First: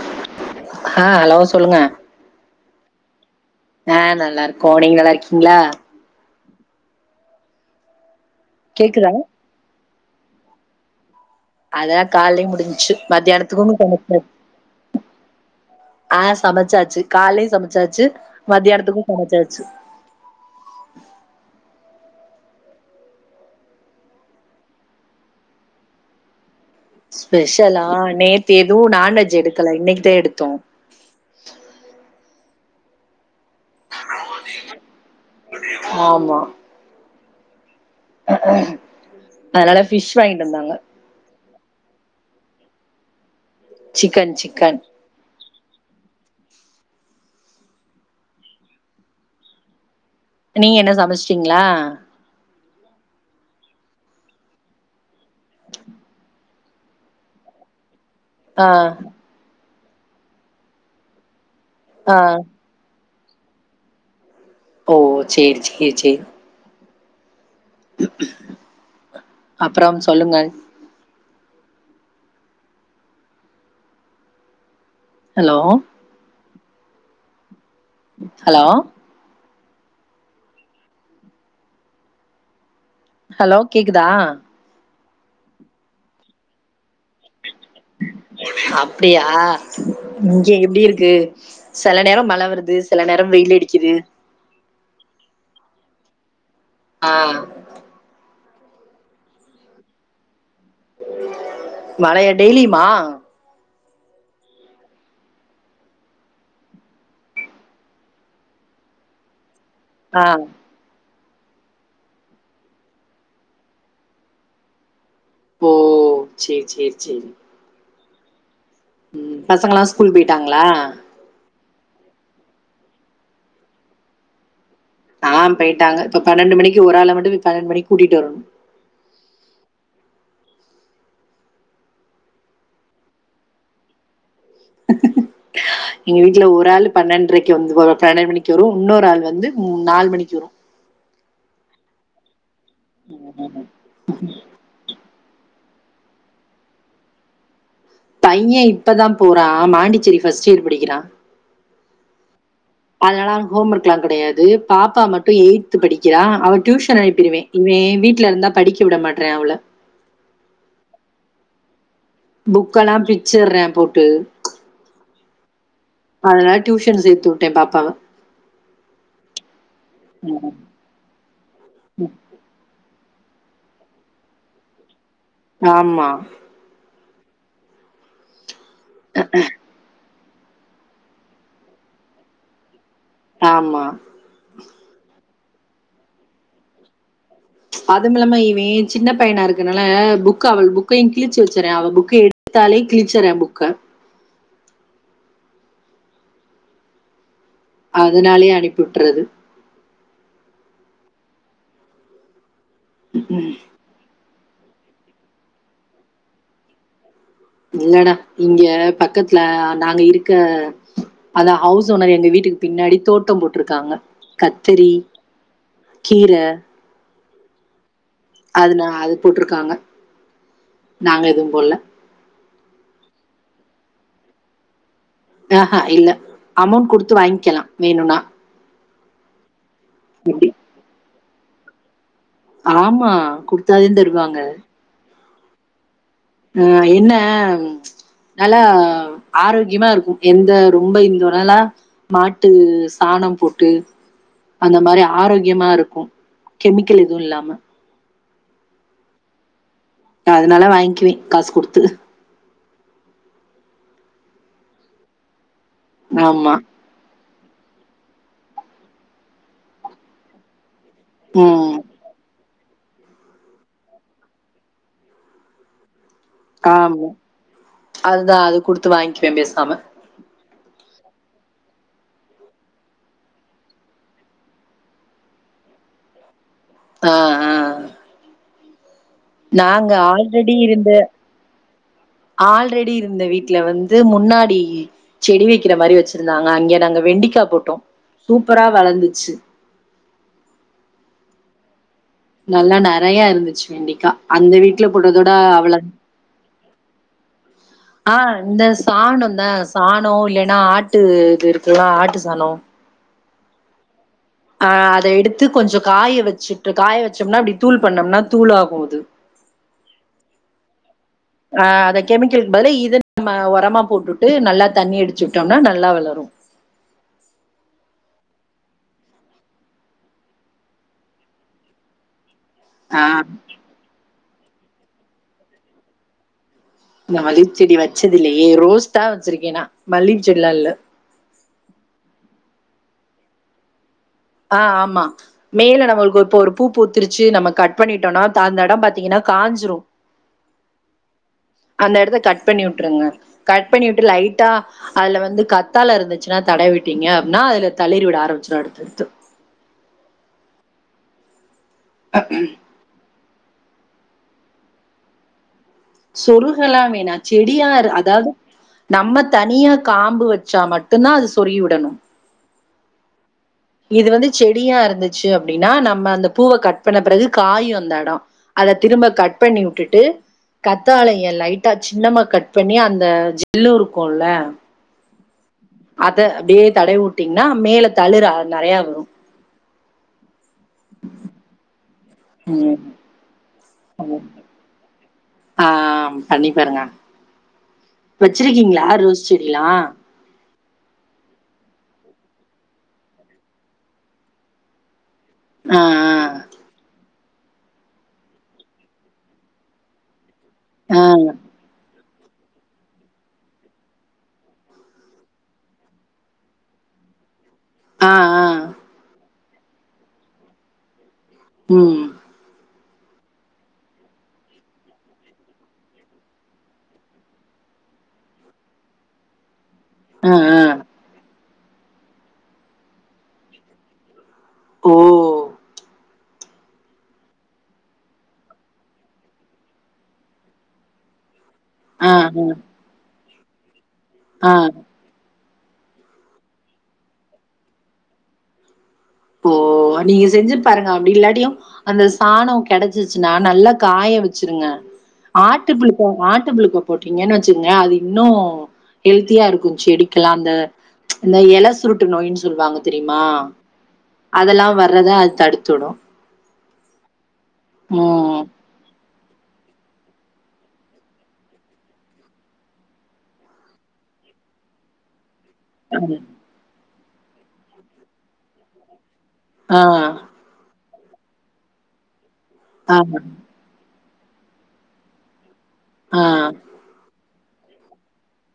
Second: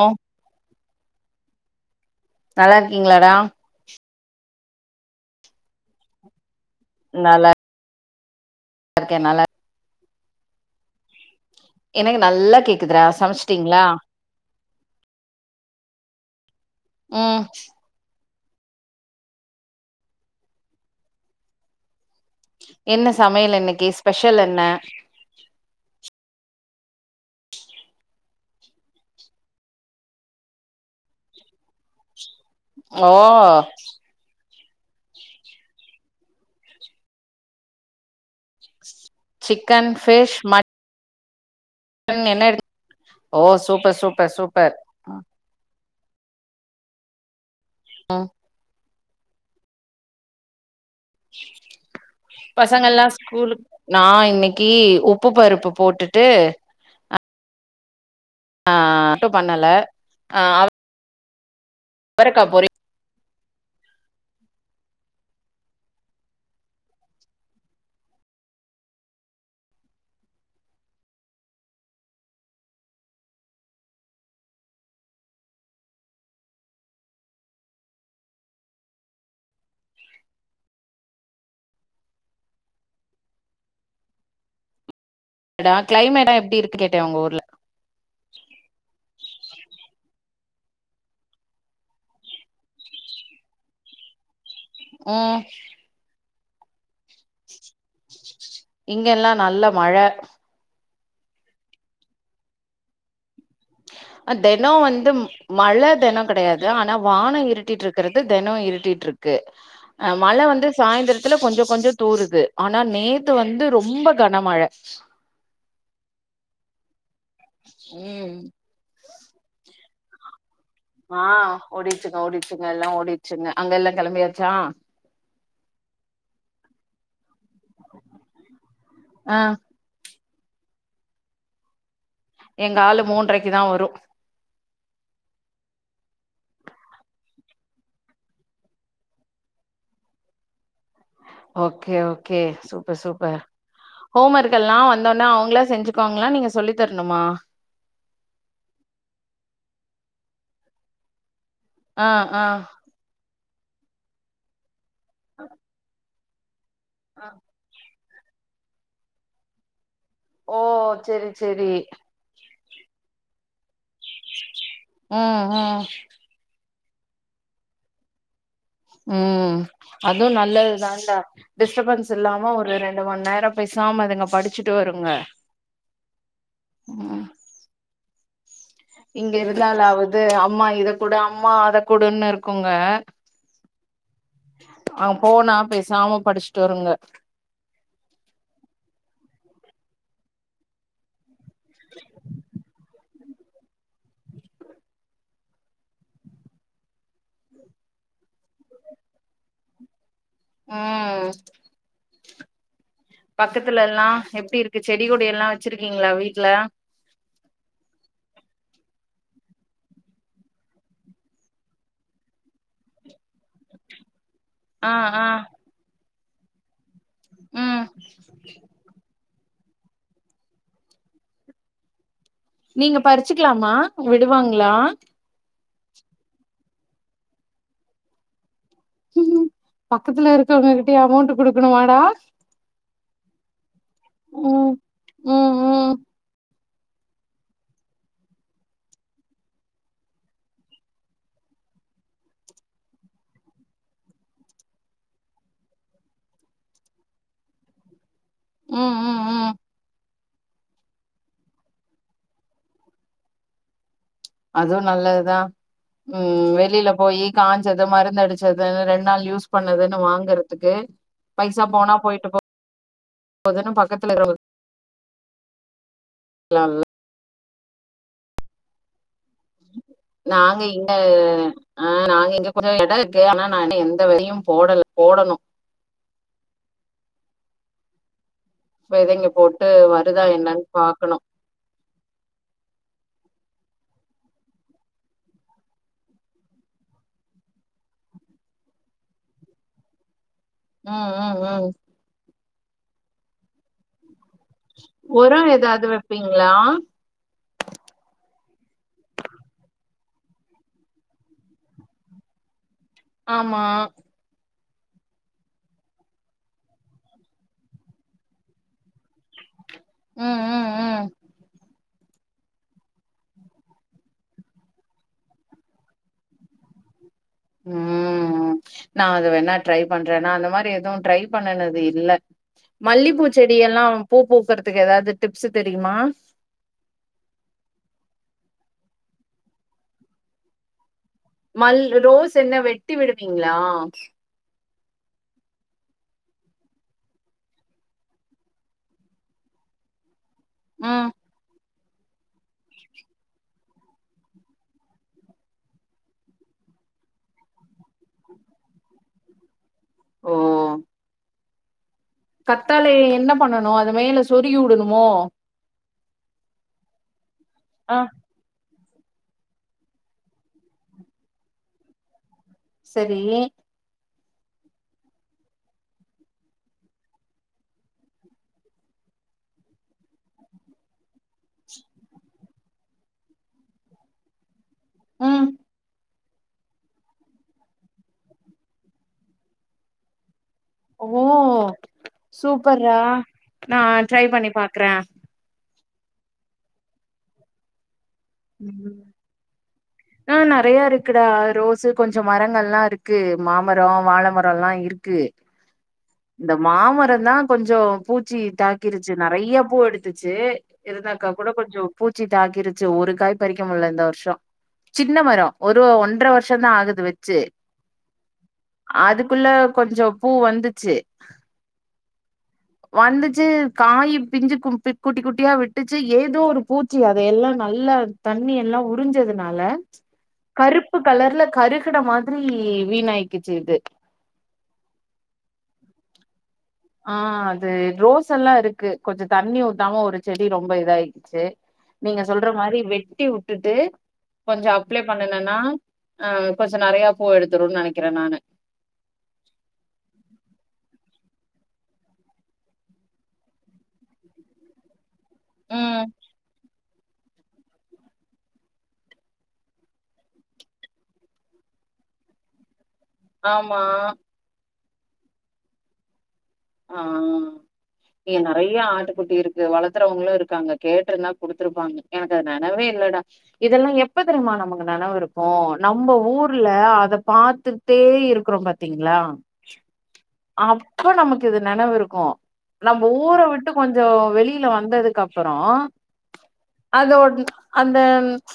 ஆ ஆ ஹலோ சொல்லுங்க நல்லா இருக்கீங்களாடா ஆ நல்லா இருக்கோம் நீங்க நல்லா இருக்கீங்களா நல்லார் கேக்குதா அதெல்லாம் எனக்கு காலையும் நல்லா முடிஞ்சிச்சு கேக்குதுடா மத்தியானத்துக்கும் சமைச்சிட்டீங்களா சமச்சா ஆ சமைச்சாச்சு ம் காலையும் சமைச்சாச்சு மதியானத்துக்கும் சமைச்சாச்சு என்ன சமையல் இன்னைக்கு ஸ்பெஷல் என்ன ஸ்பெஷலா நேத்து எதுவும் நான்வெஜ் எடுக்கல இன்னைக்குதான் எடுத்தோம் ஓ ஆமா ஹஹ அதனால சிக்கன் ஃபிஷ் வாங்கிட்டு வந்தாங்க சிக்கன் என்ன எடுத் ஓ super super chicken super chicken ஆ நீங்க என்ன சமைச்சிட்டீங்களா பசங்கள்ல்லாம் ஸ்கூலுக் நான் இன்னைக்கு உப்பு பருப்பு போட்டுட்டு ஆ அட்டும் பண்ணல ஆ அவ் ஆ அவரக்கா பொறி ஓ சேரி சேரி சேரி அப்புறம் சொல்லுங்கள் ஹலோ ஹலோ ஹலோ கேக்குதா எடா கிளைமேடா எப்டிருக் அப்புடியா ம் எப்டி இருக்கு செல நேரம் மழ வருது செல நேரம் வெயில் அடிக்குது ம் ஆ இங்கல்லா நல்ல மழை மழயா டெய்லியுமா தெனம் வந்து மழை தெனம் கெடையாது ஆனா வானம் இருட்டிட்டு இருக்குறது தெனம் இருட்டிட்டு இருக்கு அ ஆ மழை வந்து சாயிந்தர் துல கொஞ்ச கொஞ்ச தூருது ஆனா நேத்து வந்து ரொம்ப கனமழை ஓ சே சே சேரி ம் ம் பசங்கல்லா ஸ்கூல் போயிட்டாங்க ஆஹ் ஓடிச்சுங்க ஓடிச்சுங்க எல்லா ஓடிச்சுங்க அங்க எல்லா கிளம்பியாச்சா ஆ போயிட்டாங்க இப்ப பன்னெண்டு மணிக்கு ஒரு ஆள மட்டும் பன்னெண்டு மணிக்கு கூட்டிட்டு வரணு ஆ எங்க ஆளு மூன்றரைக்கு தா வரும் எங்க வீட்ல ஒரு ஆள் பன்னெண்டரைக்கு வந்து பன்னெண்டு மணிக்கு வரும் இன்னொரு ஆள் வந்து நாலு மணிக்கு வரு okay okay super super home work எல்லா வந்தோன அவுங்ளா செஞ்சுகுவாங்ளா நீங்க சொல்லித்தரணுமா பையன் இப்பதான் போறான் மாண்டிச்சேரி பஸ்ட் இயர் படிக்கிறான் ம் ம் ஹோம் ஒர்க் எல்லா கெடையாது பாப்பா மட்டு எயித்து படி கிலா அவுர் டியூஷன் அனுப்பிருவேன் இவே வீட் வீட்ல இருந்தா படிக்க விட மாட்டறேன் அவள ஓ செரி செரி புக்கல்லா பிச்சுறேன் போட் டு ம் ம் அதனா டியூஷன் சேத்து விட்டே பாப்பாவா உம் அதுவு நல்லதுதாக்கா டிஸ்டபன்ஸ் இல்லாம ஒரு ரெண்டு இரண்டு மணி நேரம் பேசாம இருங்க படிச்சுட்டு வருங்க ஆமா உம் இங்க இருந்தால ஆவது இது அம்மா இத கூடு அம்மா அத கூடுன்னு இருக்குங்க ஆமா அங்க போனா பேசாம படிச்சுட்டு வருங்க அதுமில்லமா இவே சின்ன பையனா இருக்கனால புக்க அவள் புக்கையு கிழிச்சு வச்சுறா அவள் புக்க எடுத்தாலே கிழிச்சுறா புக்க அதனாலே அனிப்புட்டுறது உம் பக்கத்துலனா டி இருக்கு செடி கொடில்லா வெச்சிருக்கீங்ளா வீட்ல இல்லடா இங்க பக்கத்ல நாங்க இருக்க அத ஹவுஸ் ஓனர் எங்க வீட்டுக்கு பின்னாடி தோட்டம் போட்ருக்காங்க ஆ ஆ கீர ம் அதுனால் போட்ருகாங்க நாங்க எதுவு போடல்ல நீங்க பறிச்சுக்கலாமா விடுவாங்ளா ஆஹ இல்ல அமௌண்ட் குடுத்து வாங்கிகலா வேணுனா உம் பக்கத்ல இருக்கவங்ககிட்டய அமௌண்டு குடுக்கணுமாடா ஆமா குடு த்த தருவாங்க உம் உம் அ என்ன நல்லா ஆரோக்கியமா இருக்கு எந்த ரொம்ப இந்த உணல்லா மாட்டு சாணம் போட்டு அந்த மாதிரி ஆரோக்கியமா இருக்கு கெமிக்கல் எதுவு இல்லாம உம் உம் உம் அதனால வாங்குவே காசு குடுத்து அதுவு நல்லதுதா உம் ஆமா வெளில போயி காஞ்சது மருந்தடுச்சது ரெண்டு நாள் யூஸ் பண்ணதுன்னு வாங்குறதுக்கு பைசா உம் போனா போயிட்டு போ போதனு பக்கத்துல இரு ஆமா அதுதா அது குடுத்து வாங்கிவே பேசாம நாங்க இங்க ஆ நாங்க இங்க கொஞ்ச எட இருக்கு ஆனா நா என்ன எந்த வேதையோ போடல போடணு ஆஹ் ஆஹ். வெதைங்க போட்டு நாங்க வருதா ஆல்ரெடி என்னன்னு இருந்த பாக்கணு ஆல்ரெடி இரு இந்த வீட்டுல வந்து முன்னாடி செடி வைக்கிற மாரி வச்சிருந்தாங்க அங்க நாங்க வெண்டிக்கா போட்டோ சூப்பரா வளர்ந்துச்சு ம் ம் ம் நல்லா நெறைய இருந்துச்சு வெண்டிகா அந்த வீட்டுல போட்டறதோட ஒரோ அவ்ள ஏதாவது வெப்பீங்களா ஆ இந்த சாண தா சா [unintelligible] இல்லலைன்னா ஆட்டு இது இருக்குல்லா ஆட்டு சாணோ ஆமா ஆ அத எடுத்து கொஞ்ச காய வச்சுட்டு காய வச்சோம்னா அப்படி தூள் பண்ணோம்னா தூள் ஆகு அது ம் ம் ம் ஆ அத கெமிக்கலு பதுலு இது நம்ம உரமா போட்டுட்டு நல்லா தண்ணி அடிச்சு விட்டோம்னா நல்லா வளரு ம் நா அது வேணா ட்ரை பண்றேன்னா அந்த மாரி எதுவு ட்ரை பண்ணனது இல்ல ஆ மல்லிப்பூச்செடி எல்லா பூ பூக்குறதுக்கு ஏதாவது டிப்ஸ் தெரியுமா இந்த மல்லிகை செடி வச்சதுல்லையே ரோஸ் தா வச்சிருக்கேன்னா மல்லிகை செடி எல்லா இல்ல மல் ரோஸ் என்ன வெட்டி விடுவீங்களா ஆ ஆமா மேல நம்மளுக்கு இப்ப ஒரு பூ புத்துருச்சு நம்ம கட் பண்ணிட்டோம்னா த அந்த இடம் பாத்தீங்கன்னா காஞ்சிரு ம் அந்த இடத்த கட் பண்ணி விட்டுருங்க கட் பண்ணி விட்டு லைட்டா அதுல வந்து கத்தாழ இருந்துச்சுன்னா தடை விட்டிங்க அப்படின்னா அதுல தள்ளறி விட ஆரம்பிச்சிட அடுத்தடுத்து ஓ கத்தாழை என்ன பண்ணனு அது மேல சொருகி விடணுமோ சொருகெல்லா வேணா செடியார் ஆ அதாவது நம்ம தனியா காம்பு வச்சா மட்டுதா அது சொறிவிடணு சேரி இது வந்து செடியா இருந்துச்சு அப்படின்னா நம்ம அந்த பூவ கட் பண்ண பிறகு காயும் அந்த இட அத திரும்ப கட் பண்ணி விட்டுட்டு கத்தாழைய லைட்டா சின்னமா கட் பண்ணி அந்த ஜெல்லு இருக்கும்ல ம் அத அப்படியே தடை விட்டீங்கன்னா மேல தளிற நெறைய வரு ஓ ம் சூப்பர்ரா நா ம் ட்ரை பண்ணி பாக்குறே ஆ பண்ணி பாருங்க வச்சிருக்கீங்களா ரோஸ் செடிலா நெறையா இருக்குடா ரோஸ் கொஞ்ச மரங்கள் எல்லா இருக்கு மாமரம் வாழை மரம் எல்லா இருக் கு ஆ இந்த மாமரம் தா கொஞ்சோ பூச்சி தாக்கிருச்சு நிறையா பூ எடுத்து ச்சு ஆ இருந்தாக்கா ஆ கூட கொஞ்சோ பூச்சி தாக்கிருச்சி ஒரு காய் பறிக்க முடியல இந்த வருஷோ சின்ன மரோ ஒரு ஒன்ட்ர வருஷ தா ஆகுது வச்சு ஆ ஆ க்குள்ள கொஞ்சோ பூ வந்துச்சு உ வந்துச்சு காய் பிஞ்சு குட்டி குட்டியா விட்டுச்சு ஏதோ ஒரு பூச்சி அத எல்லா நல்லா தண்ணி எல்லா உரிஞ்சதுனால ஆ ஆ கருப்பு கலர்ல கறுகுன மாதிரி வீணாய்க்குச்சு இது ஓ ஆ அது ரோஸ் எல்லா இருக்கு கொஞ்சோ தண்ணி ஊத்தாம ஒரு செடி ரொம்ப இத ஆயிச்சு ஆ நீங்க ஆ சொல்ற மாரி வெட்டி வு டுட்டு ஆ கொஞ்சோ அப்ளை பண்ணுனன் ஆ கொஞ்சோ நறையா பூ எடுத்துரும்னு நனைக்கிறே நானு போ நீங்க செஞ்சு பாருங்க அப்டி இல்லாட் ட்டியு அந்த சாணோ கெடைச்சிச்சுனா நல்லா காய வச்சிருங்க ஆட்டு ம் புளுக்க ஆட்டு புளுக்க போட்டீங்கன்னு வச்சுக்கங்க அது இன்னு ஹெல்த்தியாருக்கு செடிக்கெலா அந்த இந்த எல சுருட்டு நோயின் சொல்வாங்க ஆமா அதெலா வர்றத அது தடுத்துவுடு ஆ ஏ நெறையா ஆட்டு குட்டி இருக்கு வளர்த்துறவங்களு இருக்காங்க கேட்ருந்தா குடுத்துருப்பாங்க எனக்கு அது நெனவே இல்லடா இதெலா எப்ப தெரியுமா நமக்கு நெனவு இருக் கு நம்ப ஊர்ல அத பாத்துட்டே இருக்குறோ பாத்தீங்ளா ஆ அப்ப நமக்கு இது நெனவுருக்கு நம்ப ஆமா. ஊர விட்டு கொஞ் ஜோ வெளில வந்ததுக்கப்பறோ ஓ ஆ அதோட் அந்த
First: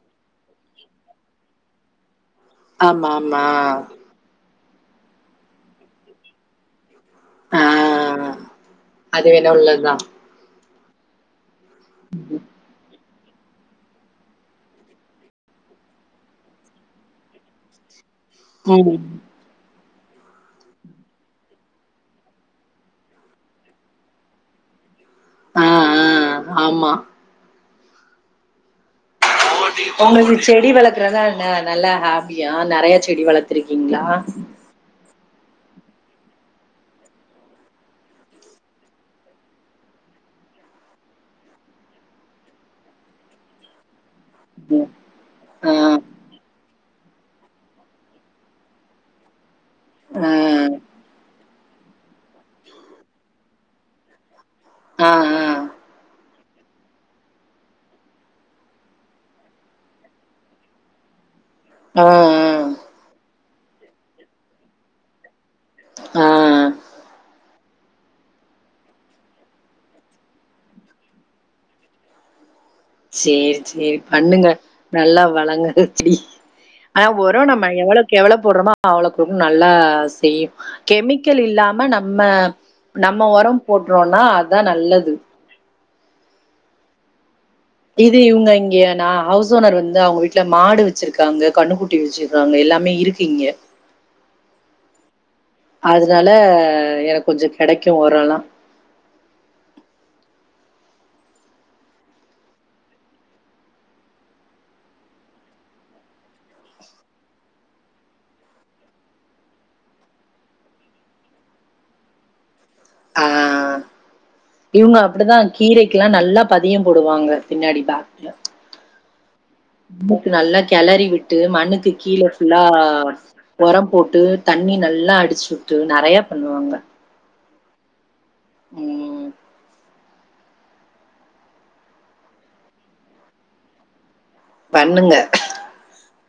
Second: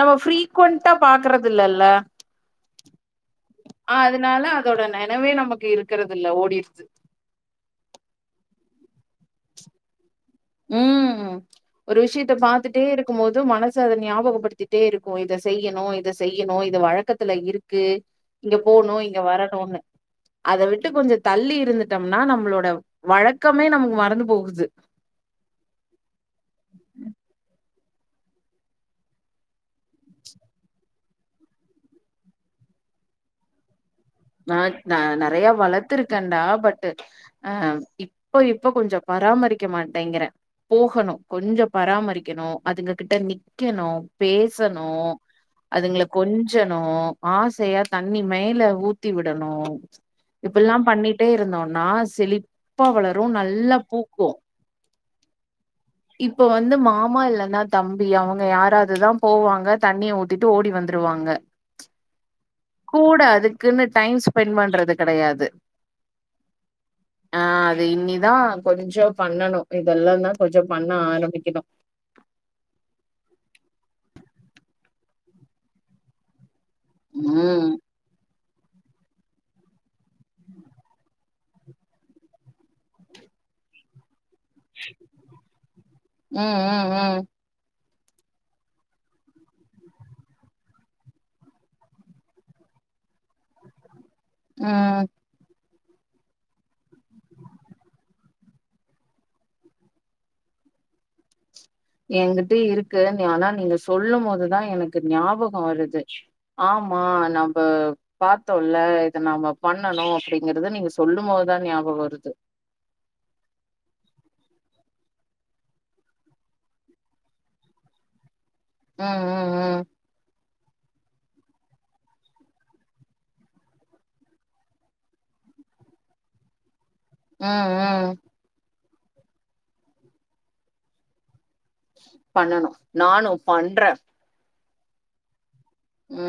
நம்ம ஃப்ரீக்குவண்டா பாக்றது இல்லல்ல ஆமா ஆமா ஆ அதனால அதோட நெனவே நமக்கு இருக்கறதுல்ல ஓடிரிச்சி ஆ அது வேணா உள்ளதா ம் ஒரு விஷயத்த பாத்துட்டேருக் மோது மனசு அத ஞாபகப்படுத்திட்டேருக்கு இத செய்யிணு இத செய்யிணு இத வழக்கத்துல இருக்கு இங்க ம் போணு இங்க வரணுன்னு அத விட்டு கொஞ்சோ தள்ளி இருந்துட்டம்னா நம்ளோட வழக்கமே நமக்கு மறந்து போகுது ஆ ஆ ஆமா உங்ளுக்கு செடி வளக்குறதா ந நல்லா ஹாபியா நெறய செடி வளத்ருக்கீங்ளா நா நா ந நெறையா வளத்ருக்கேன்டா பட் ஆ இப்போ இப்போ கொஞ்சோ பராமரிக்க மாட்டேங்றே போகணு கொஞ்சோ பராமரிக்கணு அதுங்க கிட்ட நிக்கணு பேசணு ம். ஆ அதுங்கள கொஞ்சணு ஆசையா தண்ணி மேய்ல ஊத் த்தி விடணு ஆ இப்பெல்லா பண்ணிட்டே இருந்தோ நா செழிப்பா வளரு நல்லா பூக்கு ஆ ஆ இப்ப வந்து மாமா இல்லனா தம்பி அவுங்க யாராதுதா போவாங்க தண்ணிய ஊத்திட்டு ஓடி வந்ருவாங்க ஆ கூட அது க்குனு டைம் ஸ்பென் பண்றது கெடையாது. ஆ ஆ ஆ த இனிதா கொஞ்சோ பண்ணனு,, இதெல்லா தா கொஞ்சோ பண்ண ஆரம்பிக்கணு. சேரி,, சேரி,, பண்ணுங்க,, நல்லா வழங்க செடி ஆனா ஒரோ ம் நம்ம எவ்ளக்கு எவ்ளோ போடுறோமோ அவ்ளக்கு நல்லா செய்யு,, கெமிக்கல் இல்லாம நம்ம நம்ம ஒரோ போட்றோன்னா தா நல்லது. ம்,, ம்,, ம். இது இவுங்க இங்கே,, நா ஹவுஸ் ஓனர் வந்து,, அவங்க வீட்டுல மாடு வச்சிருக்காங்க,, கண்ணுக்குட்டி வச்சிருக்காங்க,, எல்லாமே இருக்கு இங்க. ம். அதுனால எனக்கு கொஞ்சோ கெடைக்கு ஒரோலா. எங்கிட்ட இருக்கு நீ ஆனா நீங்க சொல்லும் போதுதா எனக்கு ஞாபகோ வருது,, ஆமா நம்ப பாத்தோல,, இத நம்ம பண்ணணு,, அப்படிங்கறத நீங்க சொல்லு போதுதா ஞாபகோ வருது. ஆ,, இவங்க அப்பிடிதா கீரைக்குலா நல்லா பதியோ போடுவாங்க பின்னாடி பேக்,, உ உ நல்லா உ கெளறி விட்டு மண்ணுக்கு கீழ ஃபுல்லா ஒரம் போட்டு தண்ணி நல்லா அடிச்சு விட்டு நெறையா பண்ணுவாங்க உஉ உ பண்ணணு நானு பண்றே பண்ணுங்க உ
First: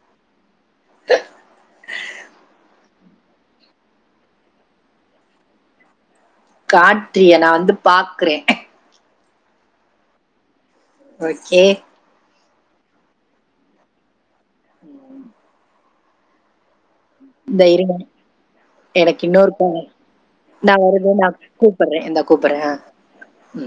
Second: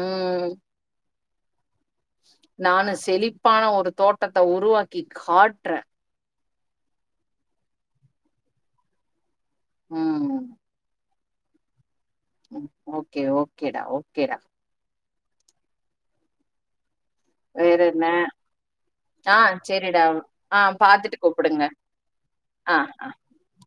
நானு செழிப்பான ஒரு தோட்டத்த உருவாக்கி காட்றே காட்ரிய நா வந்து பாக்குறே உ ஓகே ஓகே ஓகேடா ஓகேடா வேற தைரியமா என்ன இரு எனக்கு ஆ இன்னொருபா செரிடா ஆ நா வருது பாத்துட்டு நா கூப்புடுங்க கூப்பிட்றே இந்தா கூப்பிடுறே ஆ உ